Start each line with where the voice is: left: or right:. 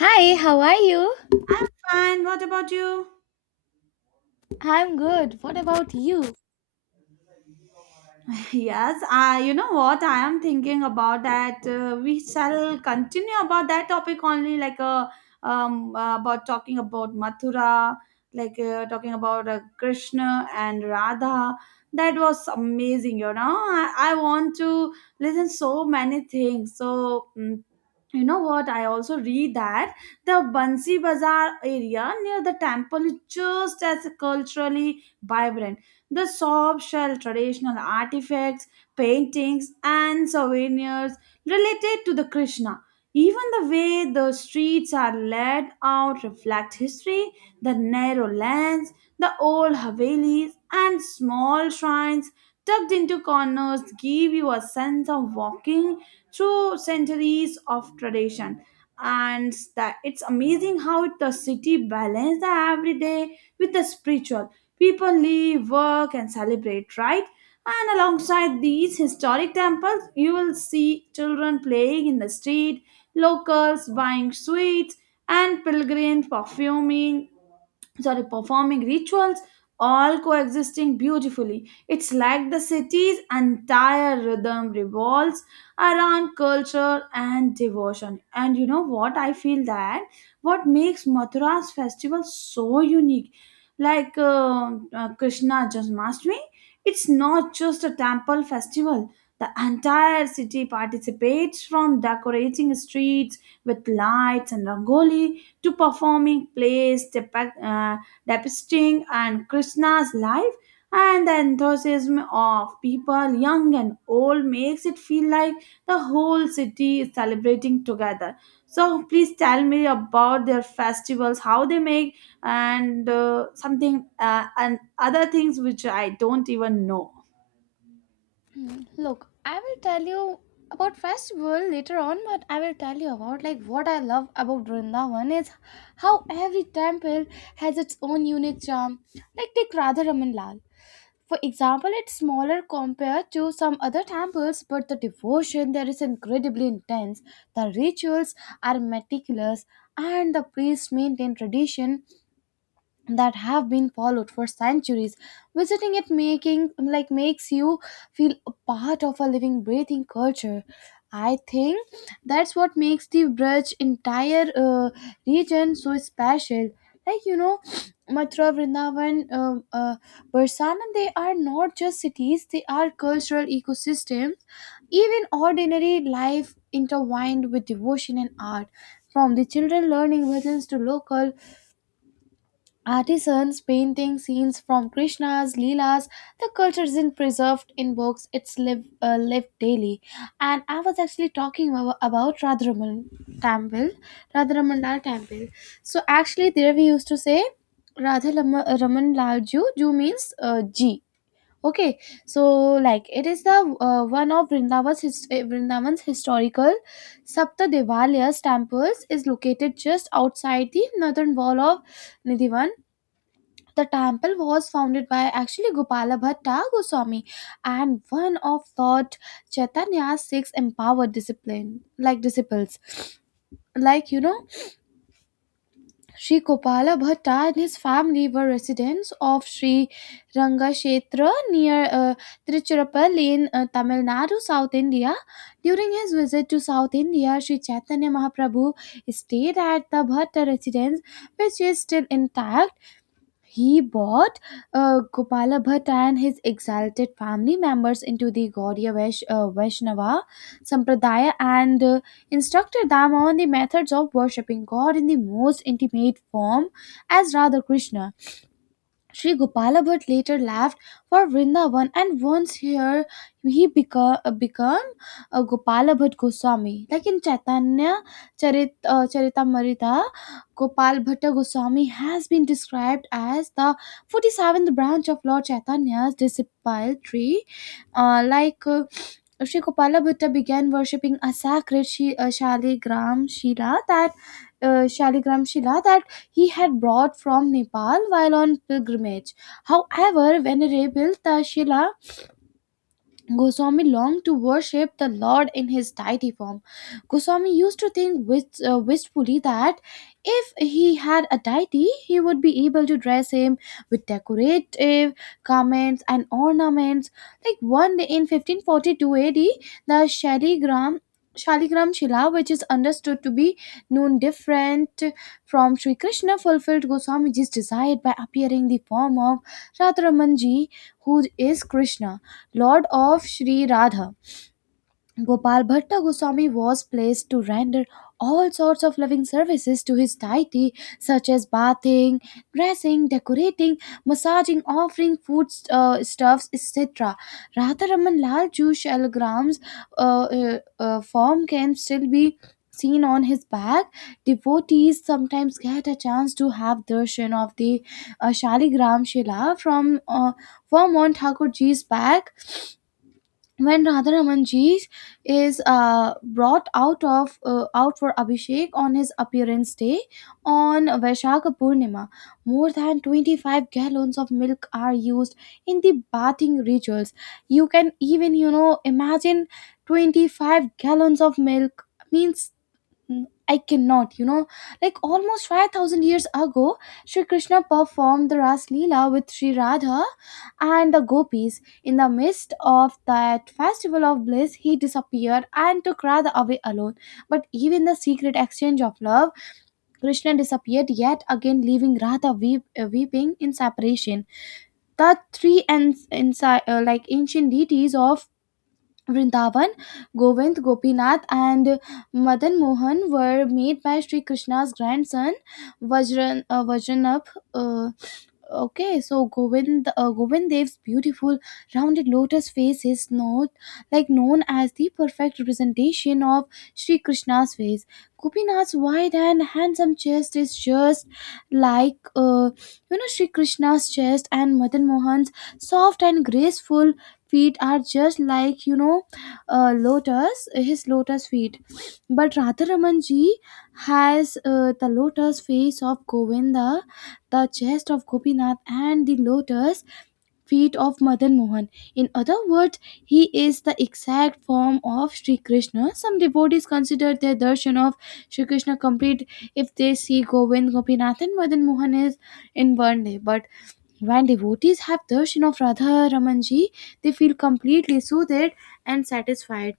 left: Hi, how are you?
right: I'm fine. What about you?
left: I'm good. What about you?
right: Yes, I. You know what? I am thinking about that. We shall continue about that topic only, about talking about Mathura, talking about Krishna and Radha. That was amazing. You know, I want to listen so many things. You know what? I also read that the Bansi Bazaar area near the temple is just as culturally vibrant. The shop sells traditional artifacts, paintings, and souvenirs related to the Krishna. Even the way the streets are laid out reflect history, the narrow lanes, the old havelis, and small shrines tucked into corners give you a sense of walking through centuries of tradition. And that it's amazing how the city balances the everyday with the spiritual. People live, work, and celebrate, right? And alongside these historic temples, you will see children playing in the street, locals buying sweets, and pilgrims perfuming, sorry, performing rituals, all coexisting beautifully. It's like the city's entire rhythm revolves around culture and devotion. And you know what, I feel that what makes Mathura's festival so unique, Krishna Janmashtami, it's not just a temple festival. The entire city participates, from decorating streets with lights and rangoli to performing plays depicting and Krishna's life, and the enthusiasm of people young and old makes it feel like the whole city is celebrating together. So please tell me about their festivals, how they make, and something and other things which I don't even know.
left: Hmm, look, I will tell you about festival later on, but I will tell you about like what I love about Vrindavan is how every temple has its own unique charm. Like take Radha Raman Lal. For example, it's smaller compared to some other temples, but the devotion there is incredibly intense. The rituals are meticulous, and the priests maintain tradition that have been followed for centuries. Visiting it, making like makes you feel a part of a living breathing culture. I think that's what makes the Braj entire region so special. Like you know, Mathura, Vrindavan, Barsana, they are not just cities, they are cultural ecosystems. Even ordinary life intertwined with devotion and art, from the children learning bhajans to local artisans painting scenes from Krishna's Leelas. The culture isn't preserved in books, it's lived daily. And I was actually talking about Radharaman Temple, Radharaman Lal Temple. So actually, there we used to say Radha Lama- Raman Lal Ju. Ju means G. Okay, so like it is the one of Vrindavan's, his, Vrindavan's historical Sapta Devalayas temples, is located just outside the northern wall of Nidhivan. The temple was founded by actually Gopala Bhatt Goswami, and one of Lord Chaitanya's six empowered discipline like disciples. Like you know, Sri Gopala Bhatt and his family were residents of Sri Rangashetra near Tiruchirappalli in Tamil Nadu, South India. During his visit to South India, Sri Chaitanya Mahaprabhu stayed at the Bhatt residence, which is still intact. He brought Gopala Bhatt and his exalted family members into the Gaudiya Vaishnava Sampradaya, and instructed them on the methods of worshipping God in the most intimate form as Radha Krishna. Sri Gopala Bhatt later left for Vrindavan, and once here he became a Gopala Bhatt Goswami. Like in Chaitanya Charitamrita, Gopal Bhatta Goswami has been described as the 47th branch of Lord Chaitanya's disciple tree. Uh, like uh, Sri Gopala Bhatta began worshipping a sacred Shaligram Shila that uh, Shaligram Shila that he had brought from Nepal while on pilgrimage. However, venerable rebuilt, the Goswami longed to worship the Lord in his deity form. Goswami used to think wistfully that if he had a deity, he would be able to dress him with decorative garments and ornaments. Like one day in 1542 AD, the Shaligram Shila, which is understood to be known different from Sri Krishna, fulfilled Goswamiji's desire by appearing the form of Radharamanji, who is Krishna, Lord of Sri Radha. Gopal Bhatta Goswami was placed to render all sorts of loving services to his deity, such as bathing, dressing, decorating, massaging, offering food stuffs, etc. Radharaman Lal Ju Shalgram's form can still be seen on his back. Devotees sometimes get a chance to have darshan of the Shaligram Shila from on Thakurji's back when Radharamanji is brought out for Abhishek on his appearance day. On Vaishakha Purnima, more than 25 gallons of milk are used in the bathing rituals. You can even imagine 25 gallons of milk means. Mm, I cannot, like almost 5,000 years ago, Sri Krishna performed the Ras Leela with Sri Radha and the gopis. In the midst of that festival of bliss, he disappeared and took Radha away alone. But even the secret exchange of love, Krishna disappeared yet again, leaving Radha weeping in separation. The like ancient deities of Vrindavan, Govind, Gopinath, and Madan Mohan, were made by Sri Krishna's grandson Vajranabh. uh, Okay, so Govind Dev's beautiful rounded lotus face is not like known as the perfect representation of Sri Krishna's face. Gopinath's wide and handsome chest is just like Sri Krishna's chest, and Madan Mohan's soft and graceful feet are just like lotus his lotus feet. But Radharaman ji has the lotus face of Govinda, the chest of Gopinath, and the lotus feet of Madan Mohan. In other words, he is the exact form of Sri Krishna. Some devotees consider their darshan of Sri Krishna complete if they see Govind, Gopinath, and Madan Mohan is in one day. But when devotees have darshan of Radha Ramanji, they feel completely soothed and satisfied.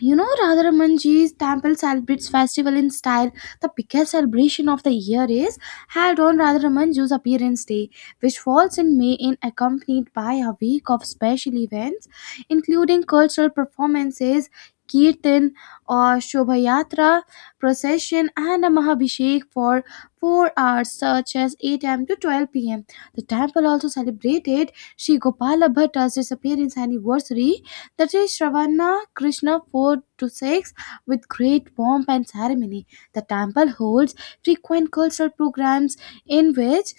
left: You know, Radharamanji's temple celebrates festival in style. The biggest celebration of the year is held on Radharamanju's appearance day, which falls in May and accompanied by a week of special events, including cultural performances, kirtan or shobhayatra procession, and a mahabhishek for 4 hours, such as 8 a.m. to 12 pm. The temple also celebrated Sri Gopala Bhatta's disappearance anniversary, that is Shravana Krishna 4 to 6, with great pomp and ceremony. The temple holds frequent cultural programs in which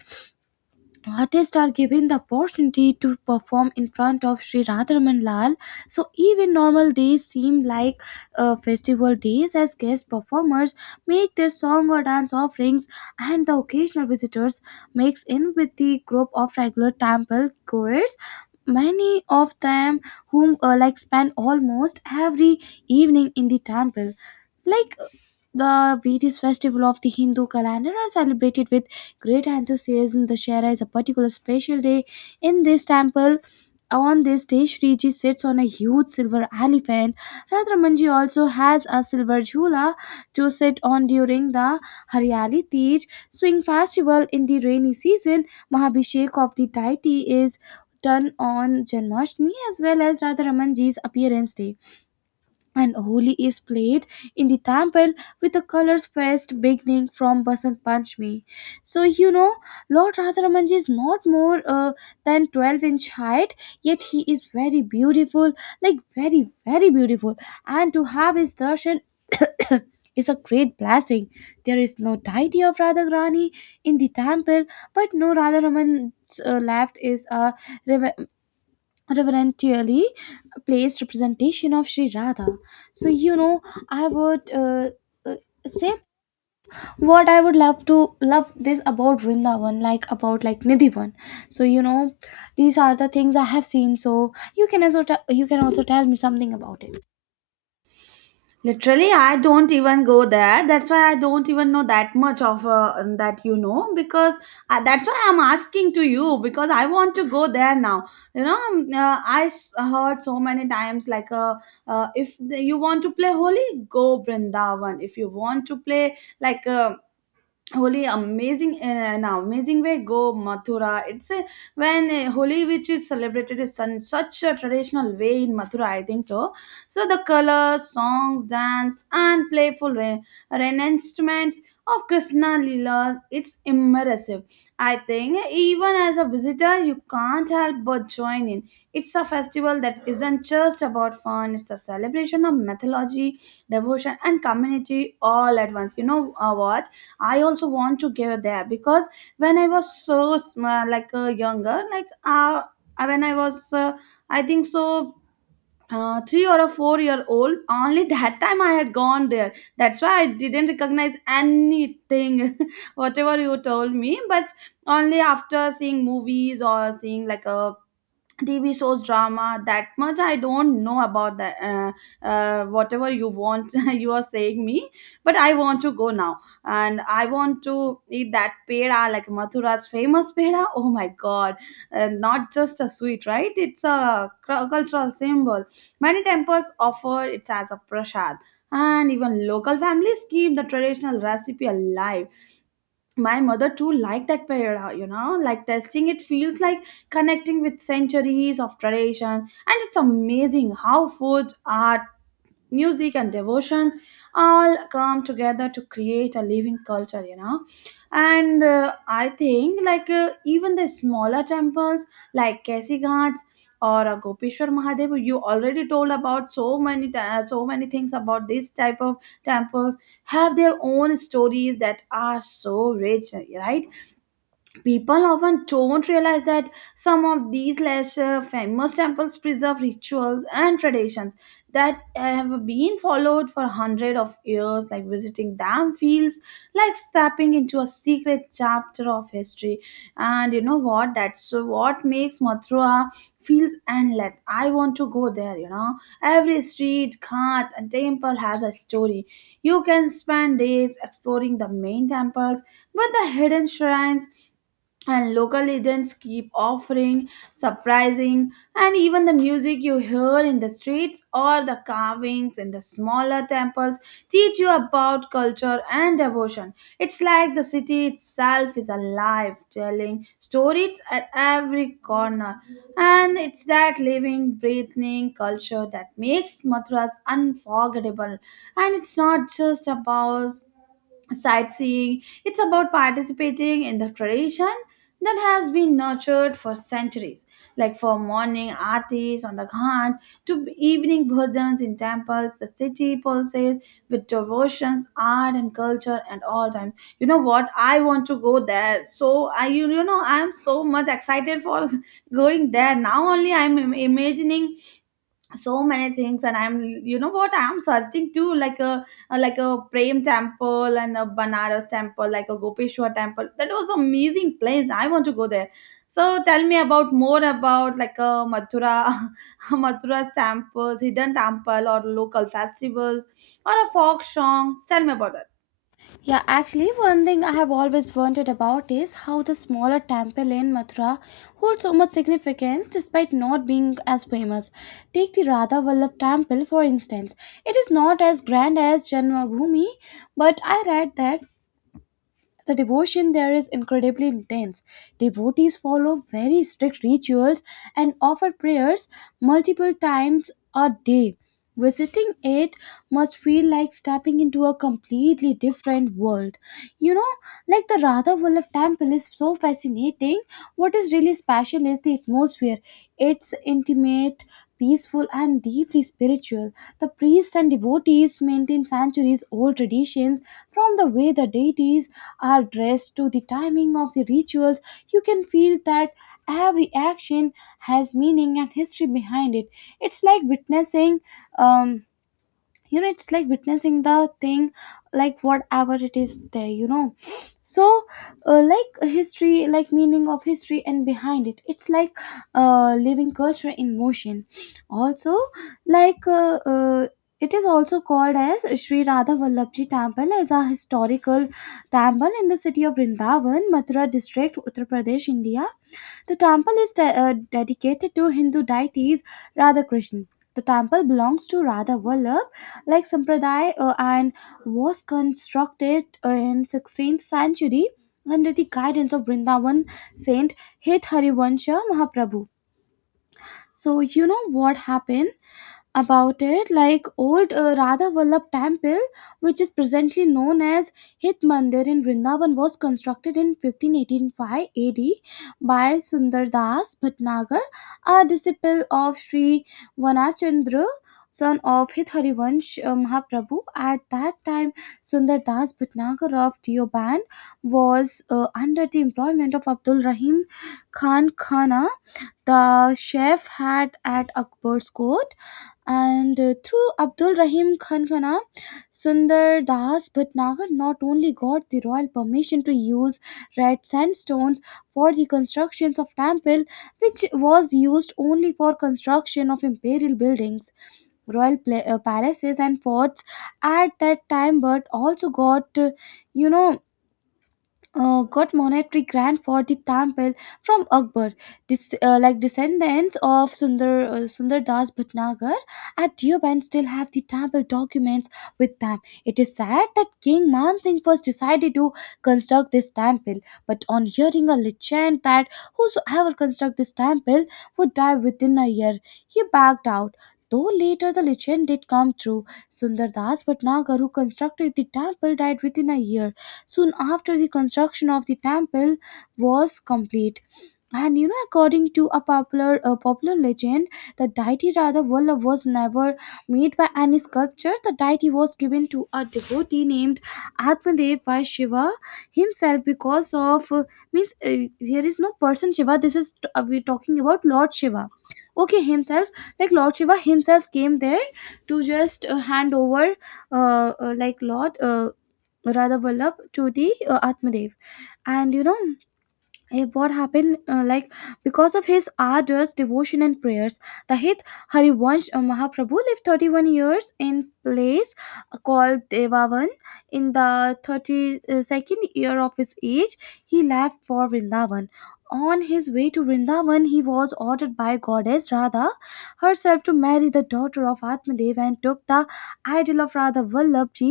left: artists are given the opportunity to perform in front of Sri Radharaman Lal. So even normal days seem like festival days, as guest performers make their song or dance offerings and the occasional visitors mix in with the group of regular temple goers. Many of them whom like spend almost every evening in the temple. Like the various festival of the Hindu calendar are celebrated with great enthusiasm. The Shera is a particular special day in this temple. On this day, Shriji sits on a huge silver elephant. Radhamanji also has a silver jhula to sit on during the Haryali Tej swing festival in the rainy season. Mahabhishek of the deity is done on Janmashtami as well as Radharamanji's appearance day, and Holi is played in the temple with a colors fest beginning from Basant Panchami. So you know, Lord Radharamanji is not more than 12 inch height, yet he is very beautiful, like very very beautiful. And to have his darshan is a great blessing. There is no deity of Radharani in the temple, but no Radharaman's left is a rev- reverentially placed representation of Sri Radha. So you know, I would uh, say what I would love to love this about Vrindavan, like about like Nidhivan. So you know, these are the things I have seen. So you can also tell me something about it.
right: Literally, I don't even go there. That's why I don't even know that much of that, you know, because that's why I'm asking to you, because I want to go there now. I s- heard so many times, if you want to play holy, go Brindavan. If you want to play Holi amazing in an amazing way, go Mathura. It's a, when Holi which is celebrated is in such a traditional way in Mathura. I think so. So the colors, songs, dance, and playful re- reenactments of Krishna Leelas. It's immersive. I think even as a visitor, you can't help but join in. It's a festival that isn't just about fun. It's a celebration of mythology, devotion, and community all at once. You know what? I also want to go there because when I was so younger, like when I was I think so three or a 4 year old only that time I had gone there, that's why I didn't recognize anything whatever you told me, but only after seeing movies or seeing like a TV shows, drama, that much I don't know about that. Whatever you want, you are saying me, but I want to go now, and I want to eat that peda, like Mathura's famous peda. Oh my God, not just a sweet, right? It's a cultural symbol. Many temples offer it as a prasad, and even local families keep the traditional recipe alive. My mother too liked that paella, you know, like tasting it feels like connecting with centuries of tradition. And it's amazing how food, art, music, and devotions all come together to create a living culture, you know. And I think even the smaller temples like Kasi Ghats or Gopeshwar Mahadev, you already told about so many so many things about this type of temples have their own stories that are so rich, right? People often don't realize that some of these lesser famous temples preserve rituals and traditions that have been followed for hundreds of years. Like visiting them feels like stepping into a secret chapter of history. And you know what, that's what makes Mathura feels endless. I want to go there, you know. Every street, ghat, and temple has a story. You can spend days exploring the main temples, but the hidden shrines and local legends keep offering surprising. And even the music you hear in the streets or the carvings in the smaller temples teach you about culture and devotion. It's like the city itself is alive, telling stories at every corner. And it's that living breathing culture that makes Mathura unforgettable. And it's not just about sightseeing. It's about participating in the tradition that has been nurtured for centuries, like from morning aartis on the ghat to evening bhajans in temples. The city pulses with devotions, art, and culture at all times. You know what? I want to go there. So I, you know, I'm so much excited for going there. Now only I'm imagining so many things, and I'm, you know what, I'm searching too, like a prem temple and a banaras temple, like a gopeshwar temple. That was amazing place. I want to go there. So tell me about more about like a Mathura. Mathura's temples, hidden temple, or local festivals, or a folk songs, tell me about that.
left: Yeah, actually, one thing I have always wondered about is how the smaller temple in Mathura holds so much significance despite not being as famous. Take the Radha Vallabh temple, for instance. It is not as grand as Janmabhoomi, but I read that the devotion there is incredibly intense. Devotees follow very strict rituals and offer prayers multiple times a day. Visiting it must feel like stepping into a completely different world. You know, like the Radha Vallabh temple is so fascinating. What is really special is the atmosphere. It's intimate, peaceful, and deeply spiritual. The priests and devotees maintain centuries old traditions. From the way the deities are dressed to the timing of the rituals, you can feel that every action has meaning and history behind it. It's like witnessing um, the thing, like whatever it is there, so like history, like meaning of history, and behind it's like living culture in motion. Also, like it is also called as Sri Radha Vallabhji Temple, as a historical temple in the city of Vrindavan, Mathura district, Uttar Pradesh, India. The temple is dedicated to Hindu deities Radhakrishna. The temple belongs to Radha Vallabh, like Sampradaya, and was constructed in 16th century under the guidance of Vrindavan Saint Hit Harivansha Mahaprabhu. So you know what happened about it? Like, old Radha Vallabh temple, which is presently known as Hit Mandir in Vrindavan, was constructed in 1585 AD by Sundar Das Bhatnagar, a disciple of Sri Vanachandra, son of Hitharivansh Mahaprabhu. At that time, Sundar Das Bhatnagar of Deoband was under the employment of Abdul Rahim Khan Khana, the chef had at Akbar's court, and through Abdul Rahim Khan Khanna, Sundar Das Bhatnagar not only got the royal permission to use red sandstones for the constructions of temple, which was used only for construction of imperial buildings, royal palaces and forts at that time, but also you know, got monetary grant for the temple from Akbar. Like descendants of Sundar Das Bhatnagar at Deoband still have the temple documents with them. It is said that King Man Singh first decided to construct this temple, but on hearing a legend that whosoever construct this temple would die within a year, he backed out. Though later the legend did come true, Sundar Das Bhatnagar, who constructed the temple, died within a year, soon after the construction of the temple was complete. According to a popular legend, the deity Radha Vallabh was never made by any sculpture. The deity was given to a devotee named Atmadev by Shiva himself because of means here is no person Shiva. This is we're talking about Lord Shiva. Okay, himself, like Lord Shiva himself came there to just hand over like Lord Radha Vallabh to the Atmadev, and you know. Eh, what happened like, because of his arduous devotion and prayers, the hit Harivansh Mahaprabhu lived 31 years in place called Devavan. In the 32nd year of his age, he left for Vrindavan. On his way to Vrindavan, he was ordered by goddess Radha herself to marry the daughter of Atmadev and took the idol of Radha Vallabhji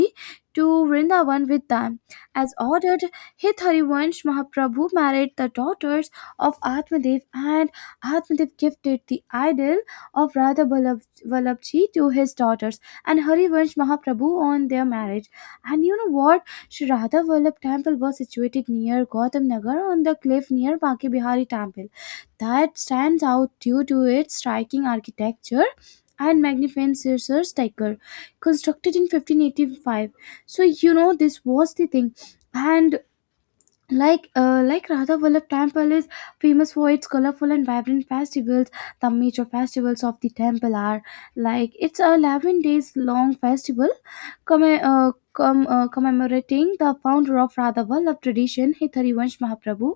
left: to Vrindavan with them. As ordered, Hitharivansh Mahaprabhu married the daughters of Atmadev, and Atmadev gifted the idol of Vallabhji to his daughters and Harivansh Mahaprabhu on their marriage. And you know what? Sri Radha Vallabh temple was situated near Gautam Nagar on the cliff near Baki Bihari temple that stands out due to its striking architecture and magnificent Caesar's tiger, constructed in 1585. So this was the thing. And like Radha Vallabh temple is famous for its colorful and vibrant festivals. The major festivals of the temple are, like, it's a 11 days long festival commemorating the founder of Radha Vallabh tradition, Hitharivansh Mahaprabhu.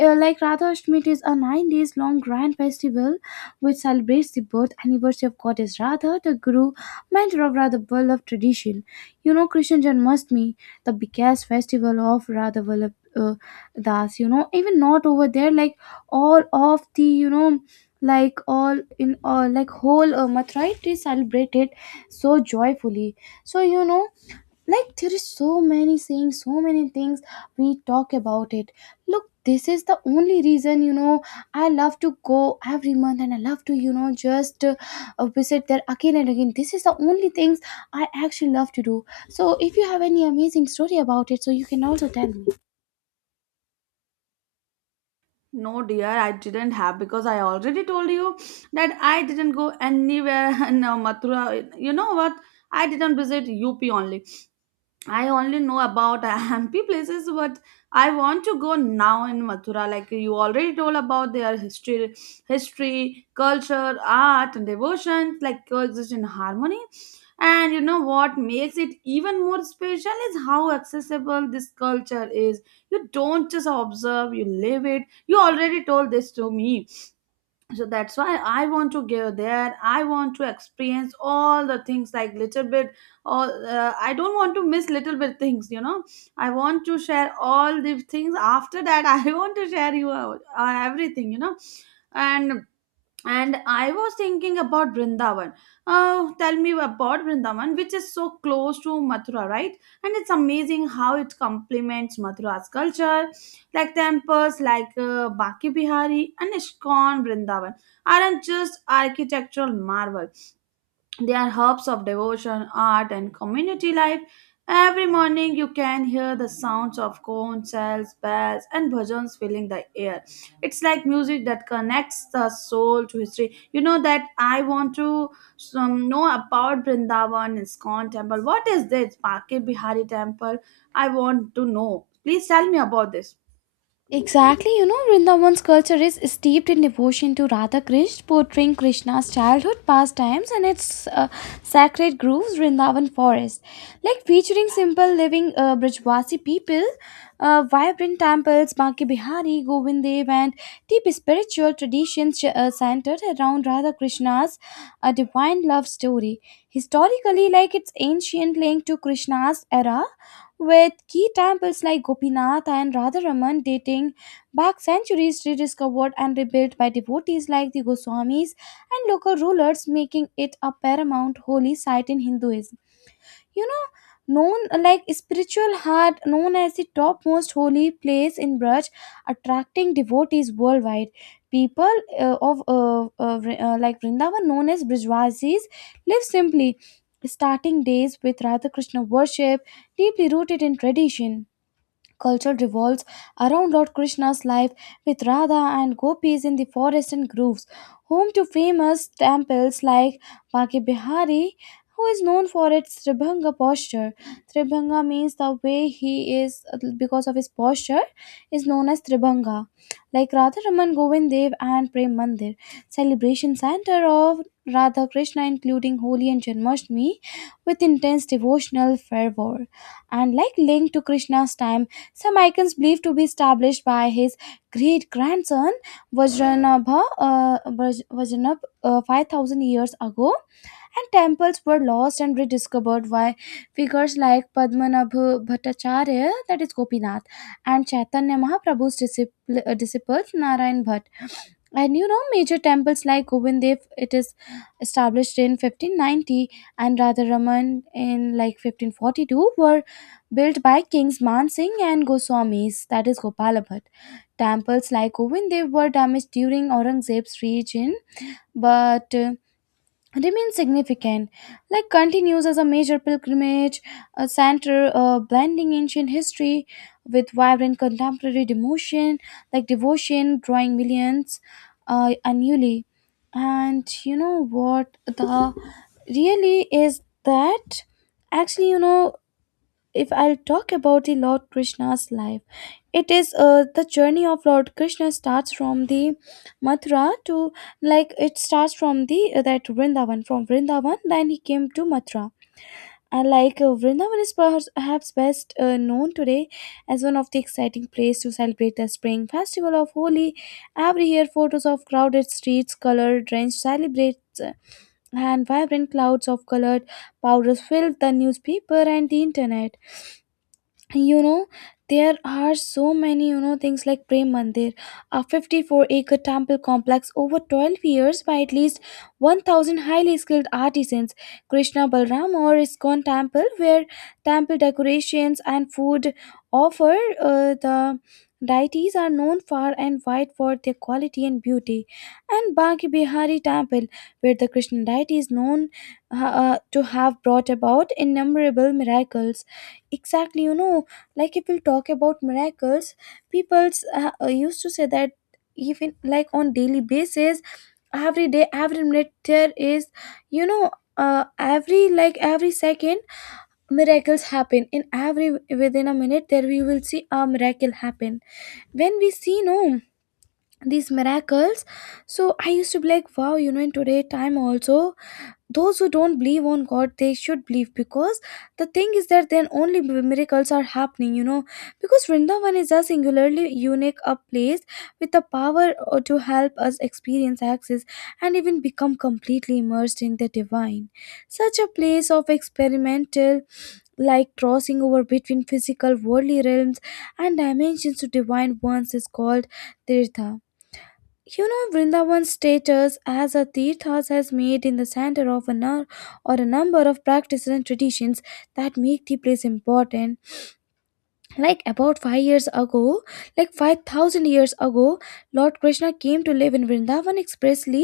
left: Like Radha Ashtami, it is a 9 days long grand festival which celebrates the birth anniversary of goddess Radha, the guru, mentor of Radha Vallabh tradition. You know, Krishna Janmashtami, the biggest festival of Radha Vallabh Das, you know, even not over there, like all of the, you know, like all in all, like whole Mathura, it is celebrated so joyfully. So, you know, like there is so many sayings, so many things we talk about it. Look, this is the only reason, you know, I love to go every month and I love to, you know just visit there again and again. This is the only things I actually love to do. So if you have any amazing story about it, so you can also tell me.
right: No dear, I didn't have, because I already told you that I didn't go anywhere in Mathura. You know what, I didn't visit up only. I only know about Hampi places, but I want to go now in Mathura. Like you already told about their history, history, culture, art, and devotion, like coexist in harmony. And you know what makes it even more special is how accessible this culture is. You don't just observe, you live it. You already told this to me, so that's why I want to go there. I want to experience all the things, like little bit all, I don't want to miss little bit things, you know. I want to share all the things after that. I want to share you out, everything, you know. And and I was thinking about Vrindavan. Oh, tell me about Vrindavan, which is so close to Mathura, right? And it's amazing how it complements Mathura's culture. Like temples like Baki Bihari and Ishkon Vrindavan aren't just architectural marvel, they are hubs of devotion, art, and community life. Every morning you can hear the sounds of conch shells, bells, and bhajans filling the air. It's like music that connects the soul to history. You know that I want to know about Vrindavan Iskon temple. What is this Bake Bihari temple? I want to know. Please tell me about this.
left: Exactly, you know, Vrindavan's culture is steeped in devotion to Radha Krishna, portraying Krishna's childhood pastimes and its sacred groves, Vrindavan forest. Like featuring simple living Brajwasi people, vibrant temples, Banki Bihari, Govindev, and deep spiritual traditions centered around Radha Krishna's divine love story. Historically, like it's ancient link to Krishna's era with key temples like Gopinath and Radharaman dating back centuries, rediscovered and rebuilt by devotees like the Goswamis and local rulers, making it a paramount holy site in Hinduism, you know, known like spiritual heart, known as the topmost holy place in Braj, attracting devotees worldwide. People like Vrindavan known as Brijwasis live simply, starting days with Radha Krishna worship, deeply rooted in tradition. Culture revolves around Lord Krishna's life with Radha and gopis in the forest and groves, home to famous temples like Baki Bihari, who is known for its Tribhanga posture. Tribhanga means the way he is, because of his posture is known as Tribhanga. Like Radharaman, Govind Dev, and Prem Mandir, celebration center of Radha Krishna including Holi and Janmashtami with intense devotional fervor, and like linked to Krishna's time, some icons believed to be established by his great grandson Vajranabh, 5000 years ago, and temples were lost and rediscovered by figures like Padmanabha Bhattacharya, that is Gopinath, and Chaitanya Mahaprabhu's disciples Narayan Bhatt. And you know, major temples like Govindev, it is established in 1590, and Radharaman in like 1542, were built by kings Man Singh and Goswamis, that is Gopala. Temples like Govindev were damaged during Aurangzeb's reign, but remains significant, like continues as a major pilgrimage a center, blending ancient history with vibrant contemporary devotion, like devotion drawing millions annually. And you know what the really is, that actually, you know, if I'll talk about the Lord Krishna's life, it is the journey of Lord Krishna starts from the Mathura to, like it starts from the that Vrindavan from Vrindavan, then he came to Mathura. And like Vrindavan is perhaps best known today as one of the exciting place to celebrate the spring festival of Holi. Every year, photos of crowded streets, color-drenched celebrates, and vibrant clouds of colored powders fill the newspaper and the internet. You know, there are so many, you know, things like Prem Mandir, a 54-acre temple complex over 12 years by at least 1000 highly skilled artisans. Krishna Balram or Iskon temple, where temple decorations and food offer the deities are known far and wide for their quality and beauty. And Banki Bihari temple, where the Krishna deity is known to have brought about innumerable miracles. Exactly, you know, like if we talk about miracles, people used to say that even like on daily basis, every day, every minute there is, you know, every second, miracles happen in every, within a minute, there we will see a miracle happen. When we see no, these miracles, so I used to be like, wow, you know, in today time also, those who don't believe on god they should believe, because the thing is that then only miracles are happening, you know. Because Vrindavan is a singularly unique a place with the power to help us experience, access, and even become completely immersed in the divine. Such a place of experimental, like crossing over between physical worldly realms and dimensions to divine ones is called tirtha. You know, Vrindavan's status as a Tirthas has made in the center of a number of practices and traditions that make the place important. Like about 5 years ago like 5000 years ago, Lord Krishna came to live in Vrindavan expressly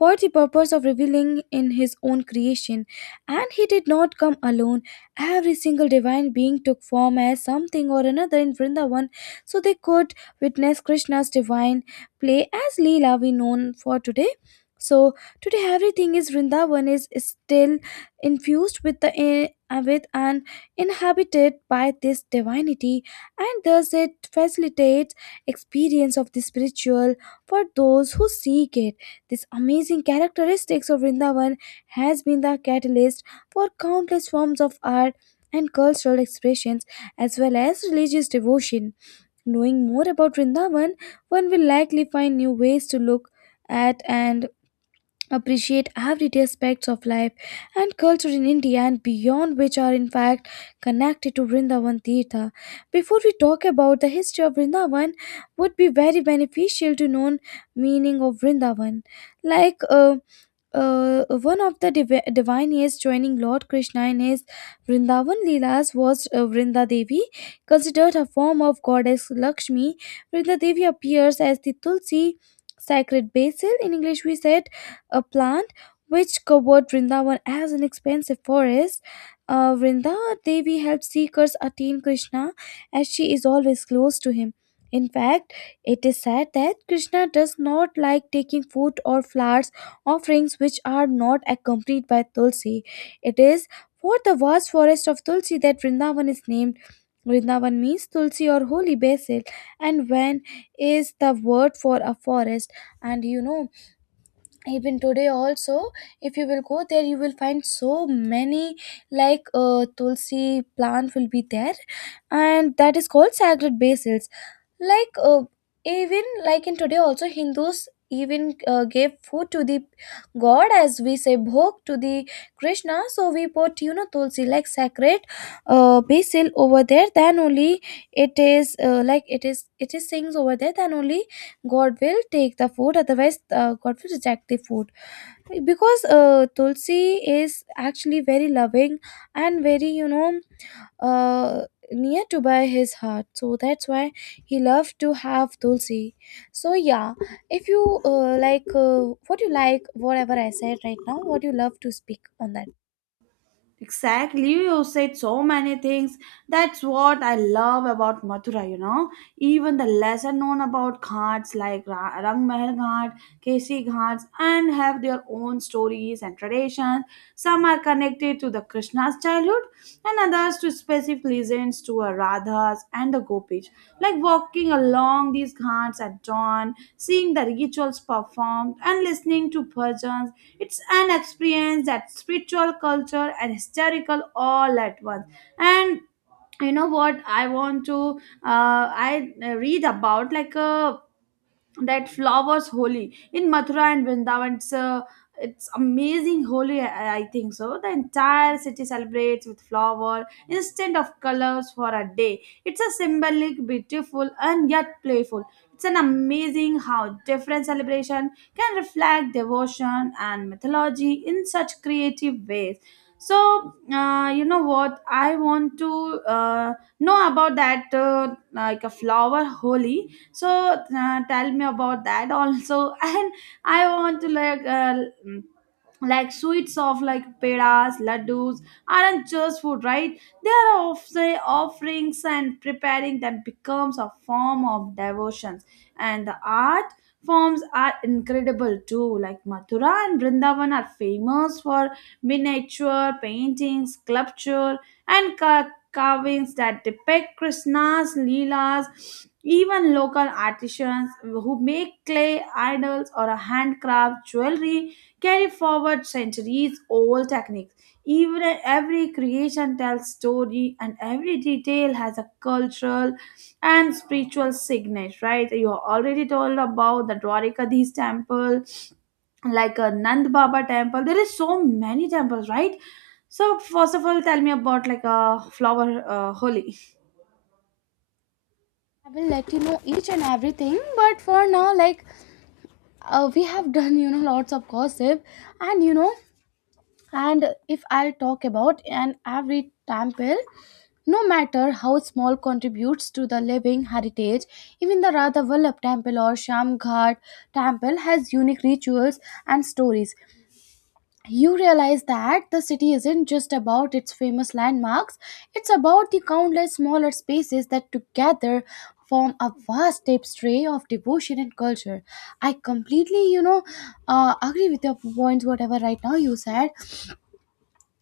left: for the purpose of revealing in his own creation, and he did not come alone. Every single divine being took form as something or another in Vrindavan so they could witness Krishna's divine play as leela we know for today. So today, everything is Vrindavan is still infused with the eh, with an inhabited by this divinity, and thus it facilitates experience of the spiritual for those who seek it. This amazing characteristics of Vrindavan has been the catalyst for countless forms of art and cultural expressions, as well as religious devotion. Knowing more about Vrindavan, one will likely find new ways to look at and appreciate every aspects of life and culture in India and beyond, which are in fact connected to Vrindavan Tirtha. Before we talk about the history of Vrindavan, would be very beneficial to know meaning of Vrindavan. Like one of the divine is joining Lord Krishna in his Vrindavan Leelas was Vrinda Devi, considered a form of goddess Lakshmi. Vrinda Devi appears as the Tulsi, sacred basil, in English we said, a plant which covered Vrindavan as an expansive forest. Vrinda Devi helps seekers attain Krishna as she is always close to him. In fact, it is said that Krishna does not like taking food or flowers offerings which are not accompanied by tulsi. It is for the vast forest of tulsi that Vrindavan is named. Vrindavan means tulsi or holy basil, and van is the word for a forest. And you know, even today also, if you will go there, you will find so many like tulsi plant will be there, and that is called sacred basil. Like even like in today also, hindus even gave food to the god, as we say bhog to the Krishna, so we put, you know, tulsi like sacred basil over there, then only it is like it is, it is things over there, then only god will take the food, otherwise god will reject the food, because tulsi is actually very loving and very, you know, uh, near to by his heart, so that's why he loved to have tulsi. So yeah, if you what you like, whatever I said right now, what you love to speak on that.
right: Exactly, you said so many things. That's what I love about Mathura, you know. Even the lesser known about ghats like Rang Mahal Ghat, Kesi Ghats, and have their own stories and traditions. Some are connected to the Krishna's childhood, and others to specific legends to a Radha's and the Gopis. Like walking along these ghats at dawn, seeing the rituals performed, and listening to bhajans, it's an experience that spiritual, culture, and historical all at once. And you know what I want to I read about like a that flowers holy in Mathura and Vrindavan. It's a, it's amazing holy. I think so. The entire city celebrates with flower instead of colors for a day. It's a symbolic, beautiful, and yet playful. It's an amazing how different celebration can reflect devotion and mythology in such creative ways. So you know what, I want to know about that like a flower holy. So tell me about that also. And I want to mm, like sweets of like pedas, laddus aren't just food, right? They are of say offerings, and preparing that becomes a form of devotions. And the art forms are incredible too. Like Mathura and Vrindavan are famous for miniature paintings, sculpture, and carvings that depict Krishna's Leelas. Even local artisans who make clay idols or handcraft jewelry carry forward centuries old techniques. Even every creation tells story and every detail has a cultural and spiritual signet, right? You already told about the Dwarikadish temple, like a Nand Baba temple. There is so many temples, right? So first of all, tell me about like a flower holy.
left: I will let you know each and everything, but for now, like we have done, you know, lots of gossip. And you know And if I talk about an every temple, no matter how small contributes to the living heritage, even the Radha Vallabh temple or Shamghat temple has unique rituals and stories. You realize that the city isn't just about its famous landmarks, it's about the countless smaller spaces that together form a vast tapestry of devotion and culture. I completely, you know, agree with your points, whatever right now you said.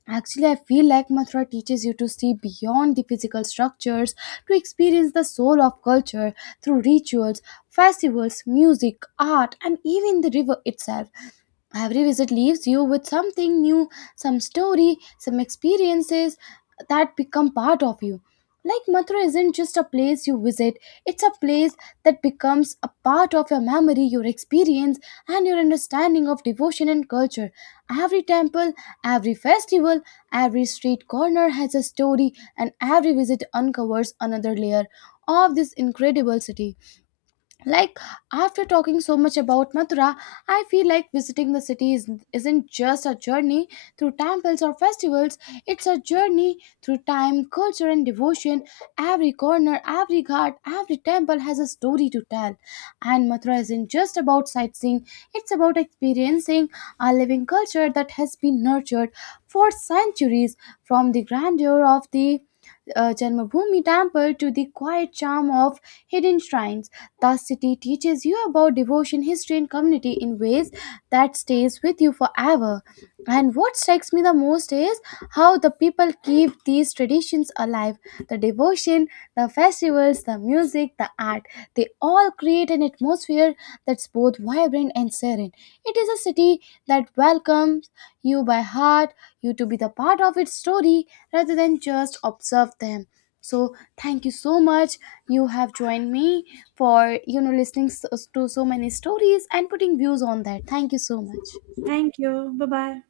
left: Actually, I feel like Mathura teaches you to see beyond the physical structures to experience the soul of culture through rituals, festivals, music, art, and even the river itself. Every visit leaves you with something new, some story, some experiences that become part of you. Like Mathura isn't just a place you visit, it's a place that becomes a part of your memory, your experience, and your understanding of devotion and culture. Every temple, every festival, every street corner has a story, and every visit uncovers another layer of this incredible city. Like, after talking so much about Mathura, I feel like visiting the city is, isn't just a journey through temples or festivals, it's a journey through time, culture, and devotion. Every corner, every ghat, every temple has a story to tell. And Mathura isn't just about sightseeing, it's about experiencing a living culture that has been nurtured for centuries, from the grandeur of the Janmabhoomi temple to the quiet charm of hidden shrines. The city teaches you about devotion, history, and community in ways that stays with you forever. And what strikes me the most is how the people keep these traditions alive. The devotion, the festivals, the music, the art, they all create an atmosphere that's both vibrant and serene. It is a city that welcomes you by heart, you to be the part of its story rather than just observe them. So thank you so much. You have joined me for, you know, listening to so many stories and putting views on that. Thank you so much.
right: Thank you. Bye bye.